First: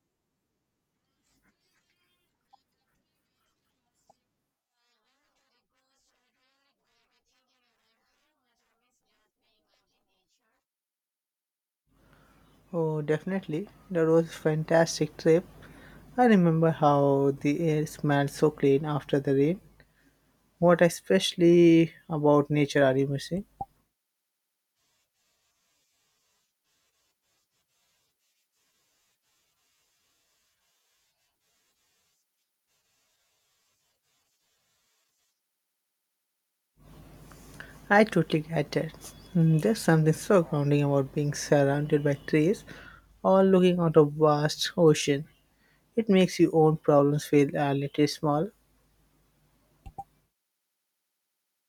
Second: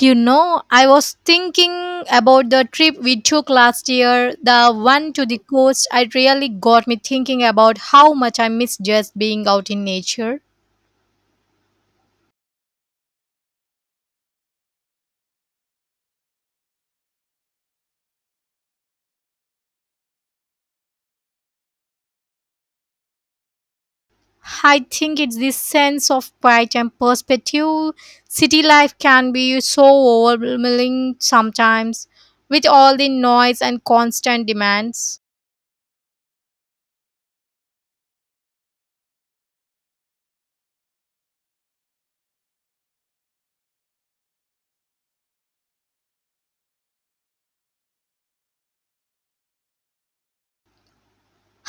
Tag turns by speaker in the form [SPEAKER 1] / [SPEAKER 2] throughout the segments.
[SPEAKER 1] You know, I was thinking about the trip we took last year, the one to the coast. It really got me thinking about how much I miss just being out in nature.
[SPEAKER 2] Oh, definitely. That was a fantastic trip. I remember how the air smelled so clean after the rain. What especially about nature are you missing?
[SPEAKER 1] I think it's this sense of quiet and perspective. City life can be so overwhelming sometimes with all the noise and constant demands.
[SPEAKER 2] I totally get it. There's something so grounding about being surrounded by trees or looking out a vast ocean. It makes your own problems feel a little small.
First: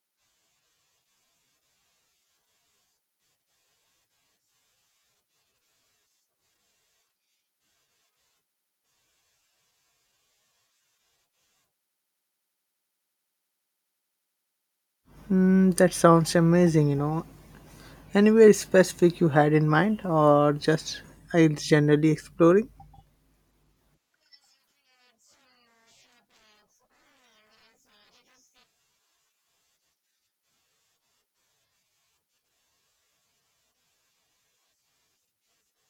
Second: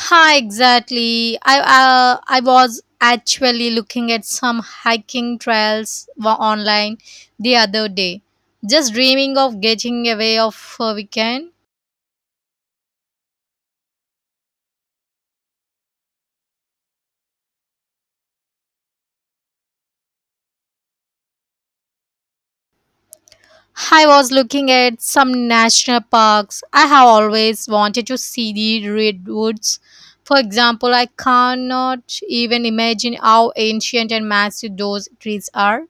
[SPEAKER 1] Hi, exactly. I was actually looking at some hiking trails online the other day, just dreaming of getting away of a weekend.
[SPEAKER 2] That sounds amazing, you know. Anywhere specific you had in mind or just generally exploring?
[SPEAKER 1] I was looking at some national parks. I have always wanted to see the redwoods. For example, I cannot even imagine how ancient and massive those trees are.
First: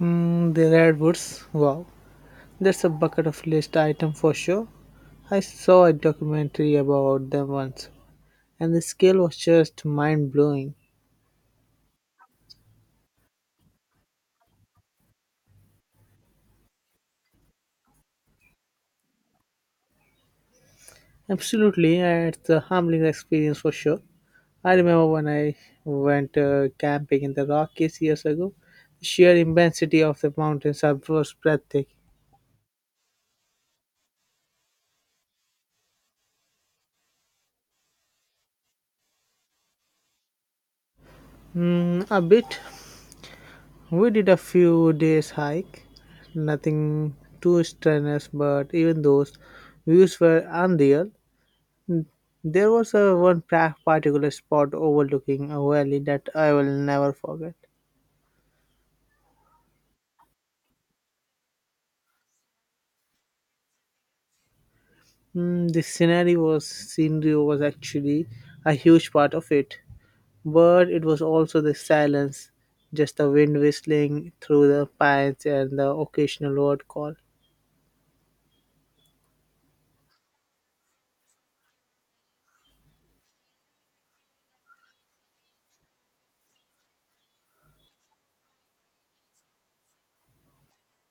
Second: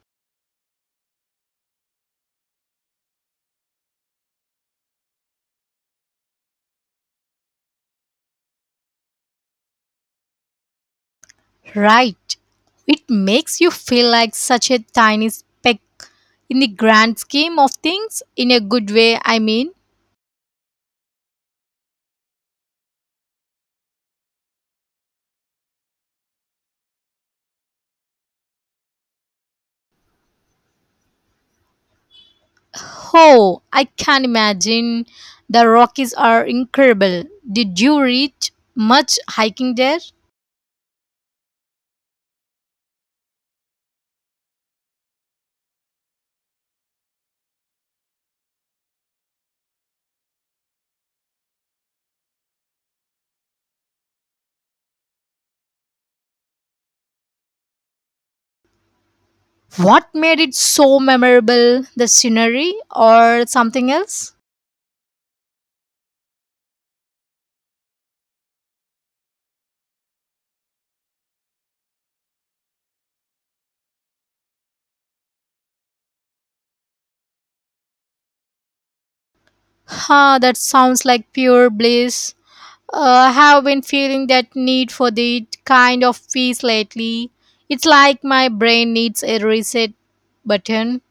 [SPEAKER 2] Mm, the redwoods. Wow, that's a bucket of list item for sure. I saw a documentary about them once, and the scale was just mind blowing.
[SPEAKER 1] Right. It makes you feel like such a tiny speck in the grand scheme of things, in a good way, I mean.
[SPEAKER 2] Absolutely, it's a humbling experience for sure. I remember when I went camping in the Rockies years ago. The sheer immensity of the was breathtaking.
[SPEAKER 1] Oh, I can imagine. The Rockies are incredible. Did you reach much hiking there?
[SPEAKER 2] Mm, a bit. We did a few days hike, nothing too strenuous, but even those views were unreal. There was particular spot overlooking a valley that I will never forget.
[SPEAKER 1] What made it so memorable? The scenery or something else?
[SPEAKER 2] Mm, the scenery was actually a huge part of it, but it was also the silence, just the wind whistling through the pines and the occasional word call.
[SPEAKER 1] Huh, that sounds like pure bliss. Uh, I have been feeling that need for that kind of peace lately. It's like my brain needs a reset button.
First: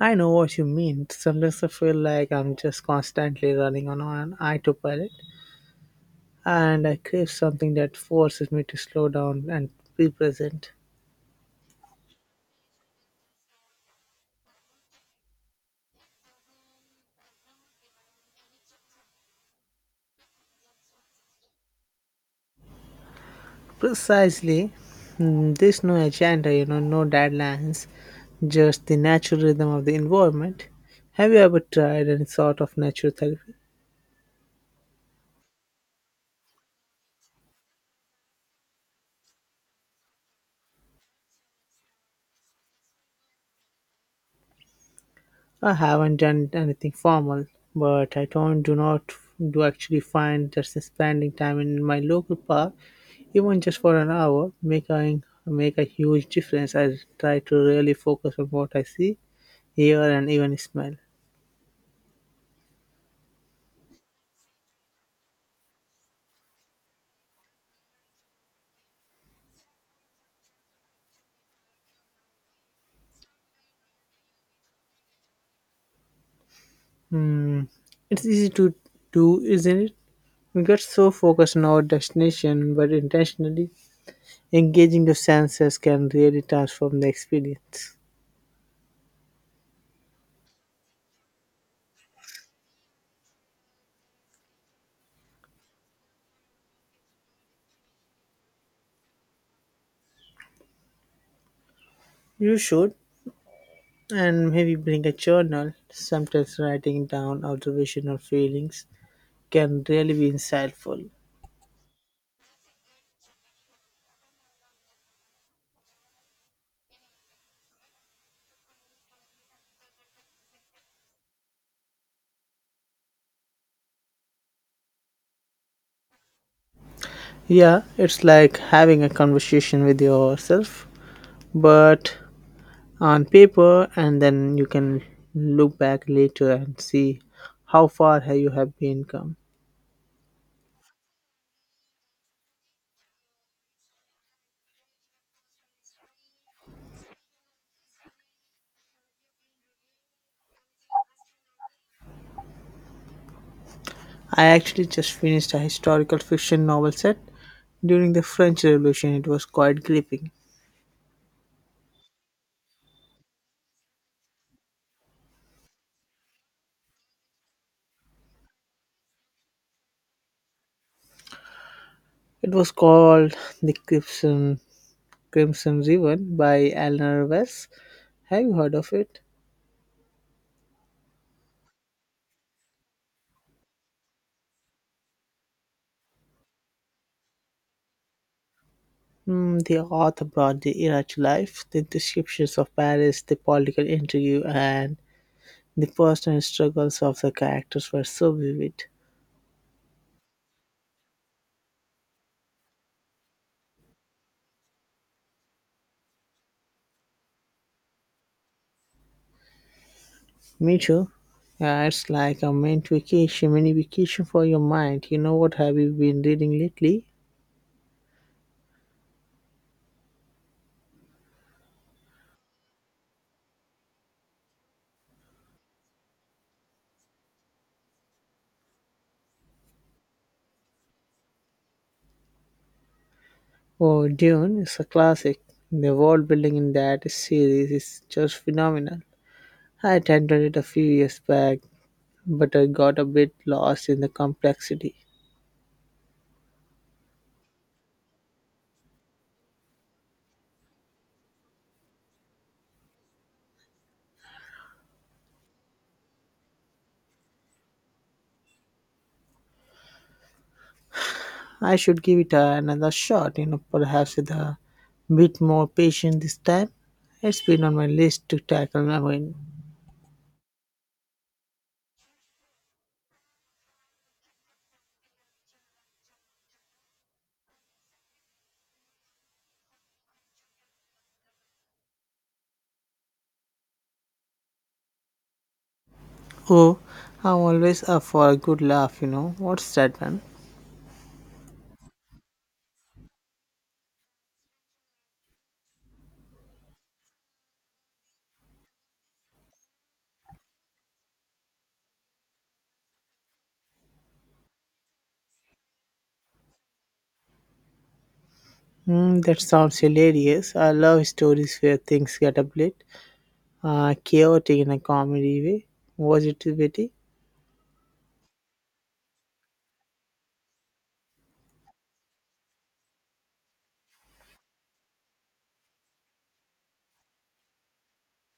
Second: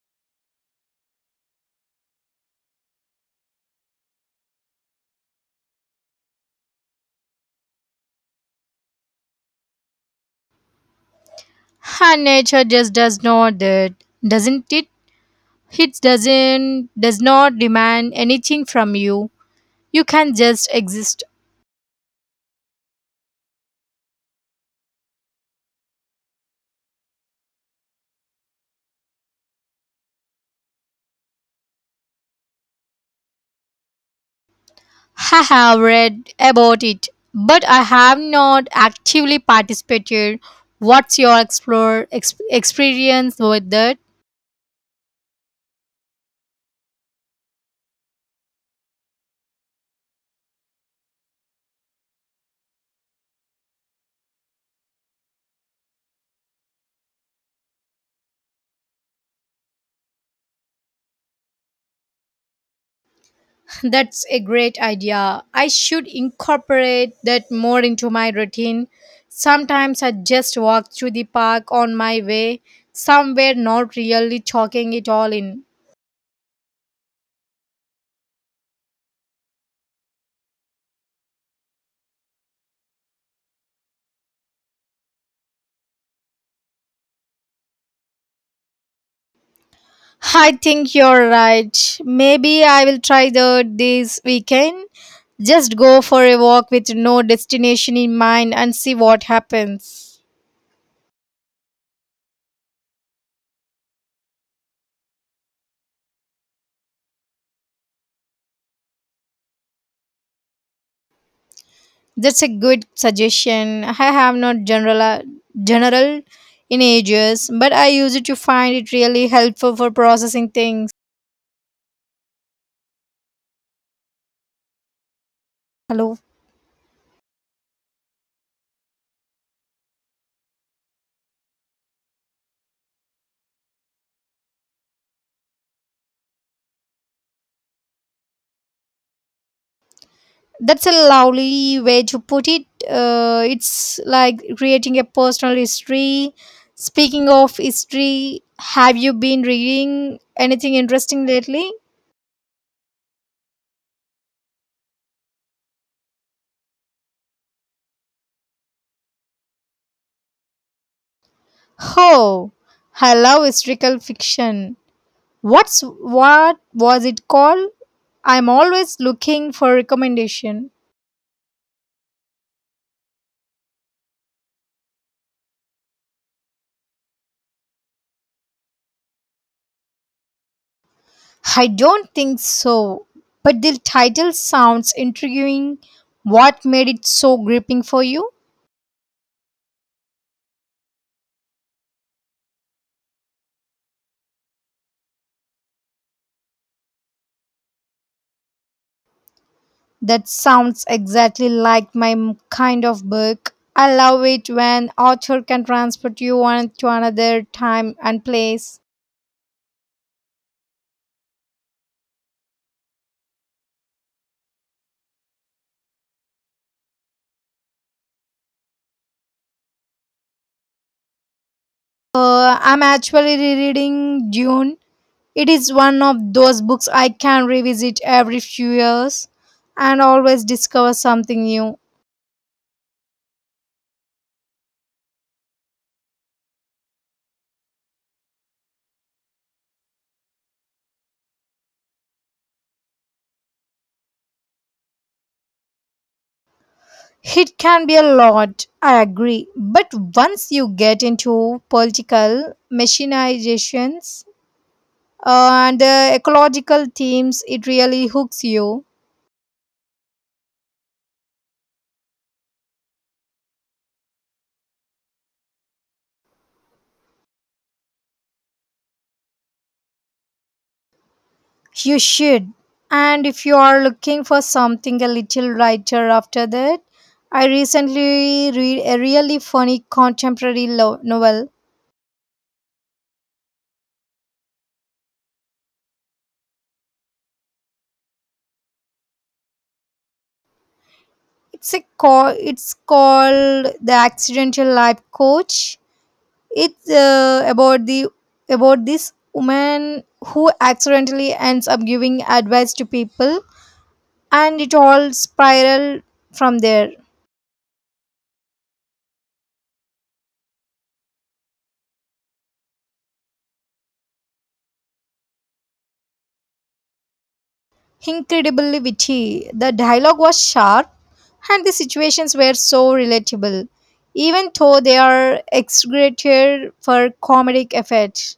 [SPEAKER 2] I know what you mean. Sometimes I feel like I'm just constantly running on an autopilot, and I crave something that forces me to slow down and be present.
[SPEAKER 1] And nature just does not that, doesn't it? It doesn't does not demand anything from you. You can just exist.
[SPEAKER 2] Precisely. There's no agenda, you know, no deadlines, just the natural rhythm of the environment. Have you ever tried any sort of natural therapy?
[SPEAKER 1] I have read about it, but I have not actively participated. What's your experience with that?
[SPEAKER 2] I haven't done anything formal, but I don't do not do actually find that spending time in my local park, even just for an hour, making make a huge difference. I try to really focus on what I see, hear, and even smell.
[SPEAKER 1] That's a great idea. I should incorporate that more into my routine. Sometimes I just walk through the park on my way, somewhere not really chalking it all in.
[SPEAKER 2] Hmm, it's easy to do, isn't it? We get so focused on our destination, but intentionally engaging the senses can really transform the experience.
[SPEAKER 1] I think you're right. Maybe I will try that this weekend. Just go for a walk with no destination in mind and see what happens.
[SPEAKER 2] You should. And maybe bring a journal. Sometimes writing down observation or feelings can really be insightful.
[SPEAKER 1] That's a good suggestion. I have not general in ages, but I use it to find it really helpful for processing things. Hello.
[SPEAKER 2] Yeah, it's like having a conversation with yourself, but on paper, and then you can look back later and see how far have been come.
[SPEAKER 1] That's a lovely way to put it. It's like creating a personal history. Speaking of history, have you been reading anything interesting lately?
[SPEAKER 2] I actually just finished a historical fiction novel set during the French Revolution. It was quite gripping.
[SPEAKER 1] Oh, I love historical fiction. What was it called? I'm always looking for recommendation.
[SPEAKER 2] It was called The Crimson River by Eleanor West. Have you heard of it?
[SPEAKER 1] I don't think so, but the title sounds intriguing. What made it so gripping for you?
[SPEAKER 2] Hmm, the author brought the era to life. The descriptions of Paris, the political intrigue, and the personal struggles of the characters were so vivid.
[SPEAKER 1] That sounds exactly like kind of book. I love it when author can transport you one to another time and place.
[SPEAKER 2] Me too. Yeah, it's like a mini vacation for your mind. You know what have you been reading lately?
[SPEAKER 1] I'm actually rereading Dune. It is one of those books I can revisit every few years and always discover something new.
[SPEAKER 2] Oh, Dune is a classic. The world building in that series is just phenomenal. I attended it a few years back, but I got a bit lost in the complexity.
[SPEAKER 1] It can be a lot, I agree. But once you get into political machinations and ecological themes, it really hooks you.
[SPEAKER 2] I should give it another shot, you know, perhaps with a bit more patience this time. It's been on my list to tackle. I mean,
[SPEAKER 1] You should. And if you are looking for something a little lighter after that, I recently read a really funny contemporary novel.
[SPEAKER 2] oh, I'm always up for a good laugh, you know. What's that one?
[SPEAKER 1] It's a call. It's called The Accidental Life Coach. It's about the about this woman who accidentally ends up giving advice to people, and it all spiraled from there.
[SPEAKER 2] Mm, that sounds hilarious. I love stories where things get a bit chaotic in a comedy way. Was it witty?
[SPEAKER 1] Incredibly witty. The dialogue was sharp, and the situations were so relatable, even though they are exaggerated for comedic effect.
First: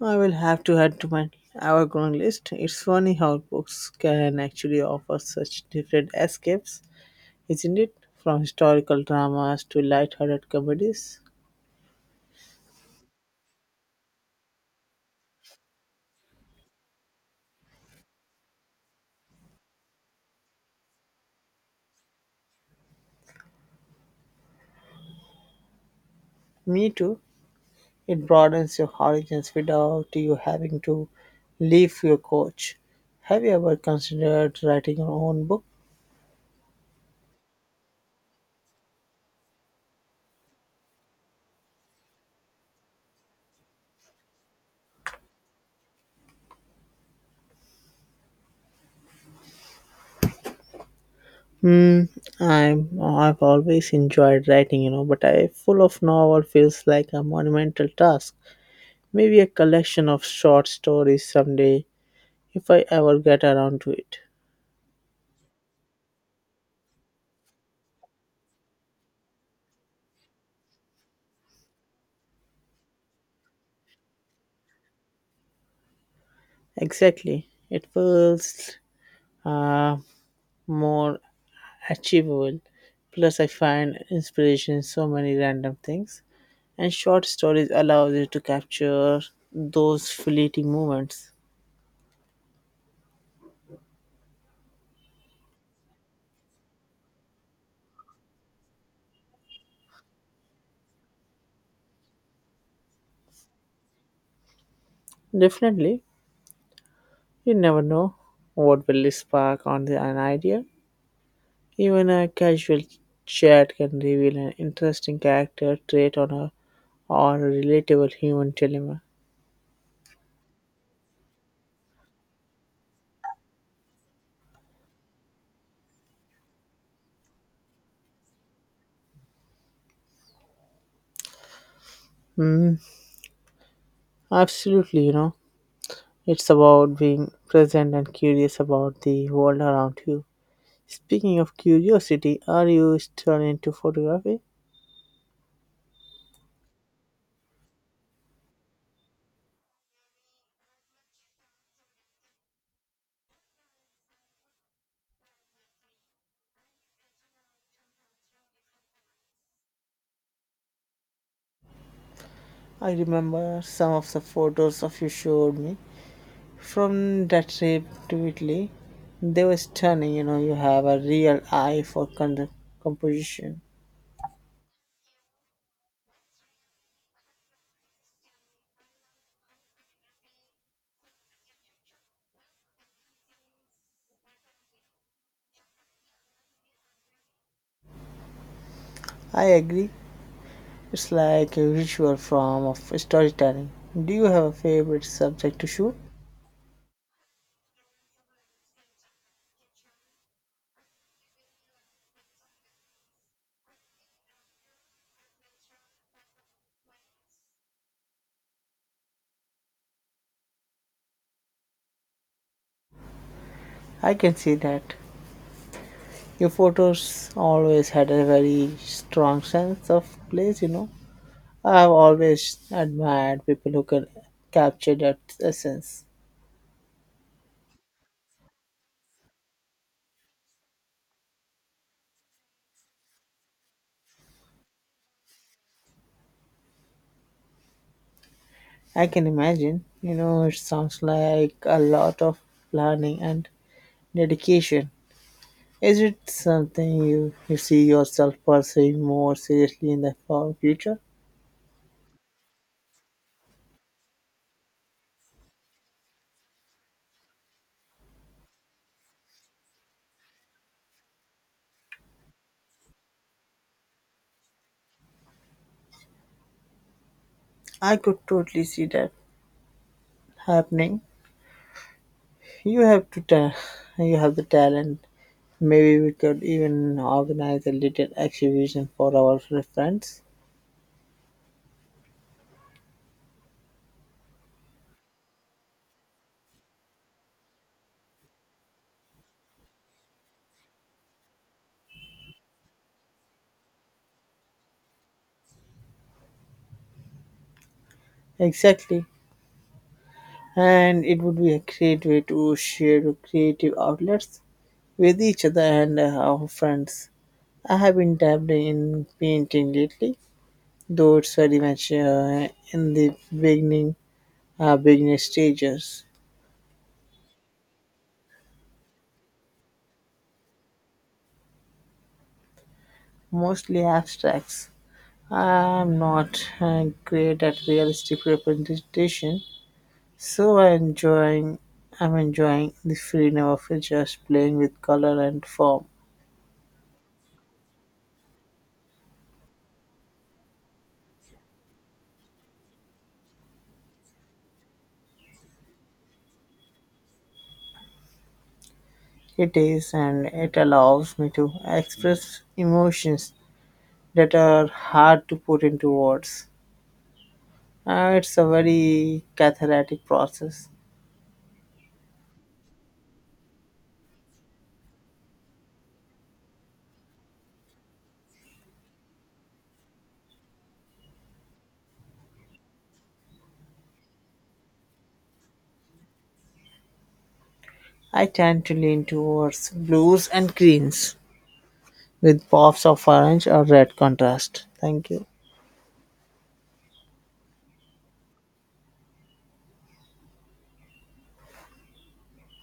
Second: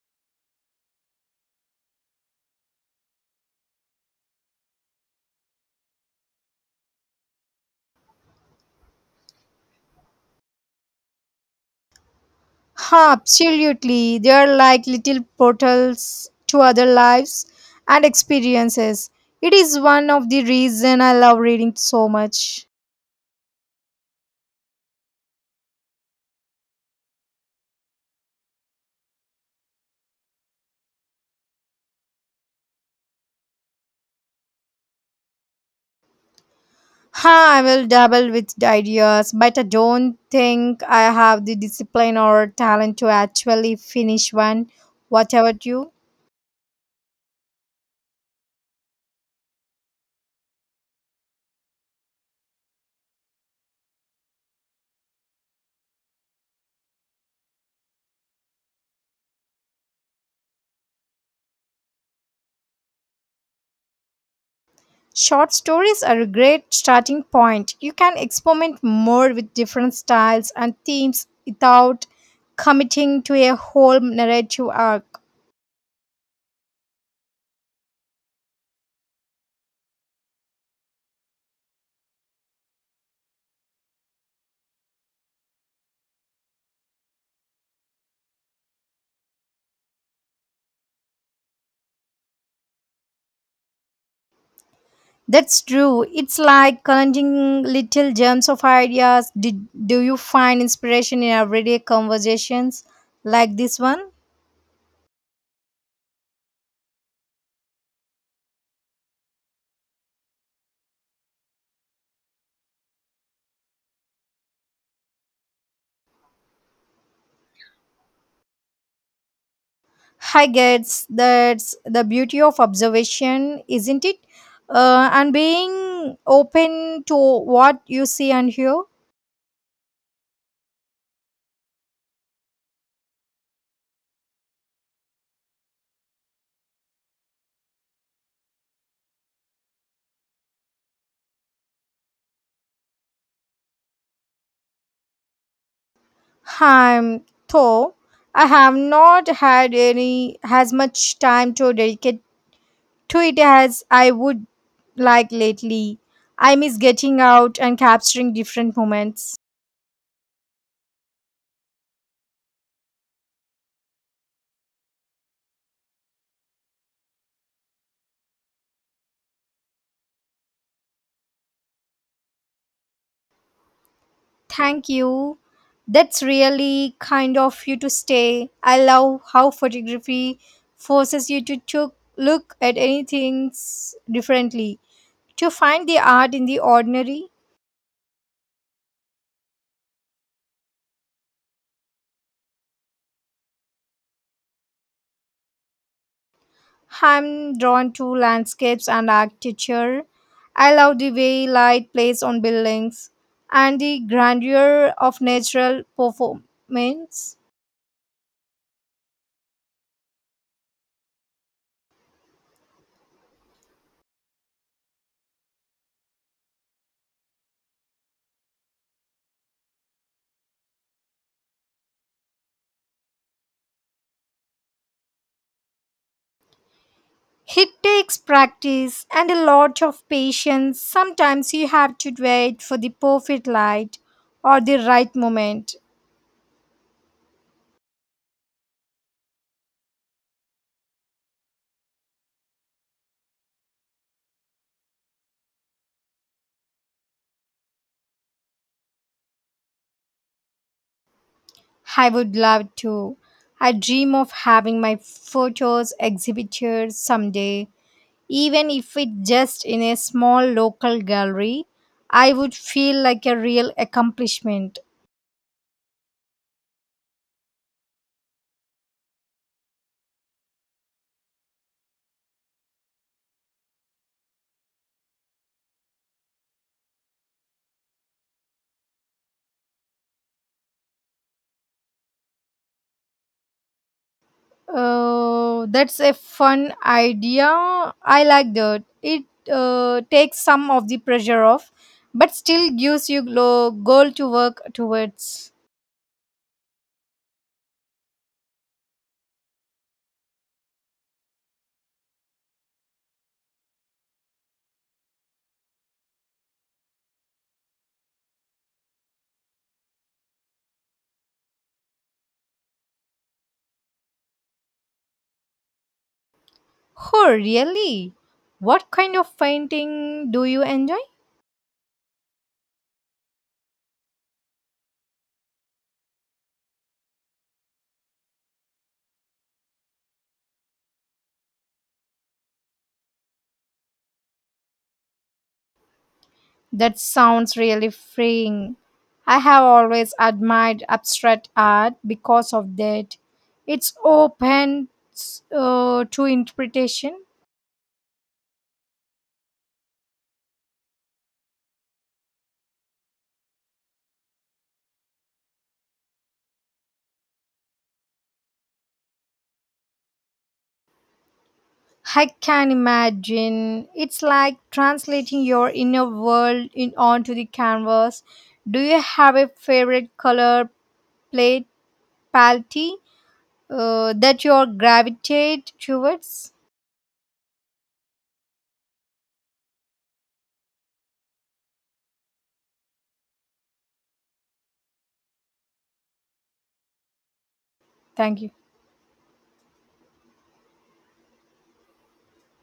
[SPEAKER 2] I will have to add to my hour-long list. It's funny how books can actually offer such different escapes, isn't it? From historical dramas to light-hearted comedies.
[SPEAKER 1] Huh, absolutely. They are like little portals to other lives and experiences. It is one of the reason I love reading so much.
[SPEAKER 2] Me too. It broadens your horizons without you having to leave your couch. Have you ever considered writing your own book?
[SPEAKER 1] Huh, I will dabble with the ideas, but I don't think I have the discipline or talent to actually finish one. What about you?
[SPEAKER 2] Hmm, I've always enjoyed writing, you know, but I full of novel feels like a monumental task. Maybe a collection of short stories someday, if I ever get around to it.
[SPEAKER 1] Short stories are a great starting point. You can experiment more with different styles and themes without committing to a whole narrative arc.
[SPEAKER 2] Exactly. It feels uh, more achievable. Plus, I find inspiration in so many random things, and short stories allows you to capture those fleeting moments.
[SPEAKER 1] That's true. It's like collecting little gems of ideas. Do you find inspiration in everyday conversations like this one?
[SPEAKER 2] Definitely, you never know what will spark an idea. Even a casual chat can reveal an interesting character trait on a or a relatable human dilemma.
[SPEAKER 1] I guess that's the beauty of observation, isn't it? And being open to what you see and hear.
[SPEAKER 2] Hmm, absolutely, you know, it's about being present and curious about the world around you. Speaking of curiosity, are you still into photography?
[SPEAKER 1] I'm though I have not had any as much time to dedicate to it as I would like lately. I miss getting out and capturing different moments.
[SPEAKER 2] I remember some of the photos of you showed me from that trip to Italy. They were stunning, you know, you have a real eye for composition.
[SPEAKER 1] Thank you. That's really kind of you to stay. I love how photography forces you to look at anything differently, to find the art in the ordinary.
[SPEAKER 2] I agree, it's like a visual form of storytelling. Do you have a favorite subject to shoot?
[SPEAKER 1] I'm drawn to landscapes and architecture. I love the way light plays on buildings and the grandeur of natural performance.
[SPEAKER 2] I can see that. Your photos always had a very strong sense of place, you know. I've always admired people who can capture that essence.
[SPEAKER 1] It takes practice and a lot of patience. Sometimes you have to wait for the perfect light or the right moment.
[SPEAKER 2] I can imagine, you know, it sounds like a lot of planning and dedication. Is it something you see yourself pursuing more seriously in the far future?
[SPEAKER 1] I would love to. I dream of having my photos exhibited someday. Even if it just in a small local gallery, I would feel like a real accomplishment.
[SPEAKER 2] I could totally see that happening. You have to ta- you have the talent. Maybe we could even organize a little exhibition for our friends.
[SPEAKER 1] That's a fun idea. I like that. It takes some of the pressure off, but still gives you goal to work towards.
[SPEAKER 2] Exactly. And it would be a great way to share your creative outlets with each other and our friends. I have been dabbling in painting lately, though it's very much in the beginning stages,
[SPEAKER 1] Oh, really? What kind of painting do you enjoy?
[SPEAKER 2] mostly abstracts. I'm not great at realistic representation, so I'm enjoying the freedom of just playing with color and form.
[SPEAKER 1] That sounds really freeing. I have always admired abstract art because of that. It's open to interpretation.
[SPEAKER 2] It is, and it allows me to express emotions that are hard to put into words. It's a very cathartic process.
[SPEAKER 1] I can imagine. It's like translating your inner world in onto the canvas. Do you have a favorite color plate palette that you gravitate towards?
[SPEAKER 2] I tend to lean towards blues and greens with pops of orange or red contrast. Thank you.
[SPEAKER 1] Thank you.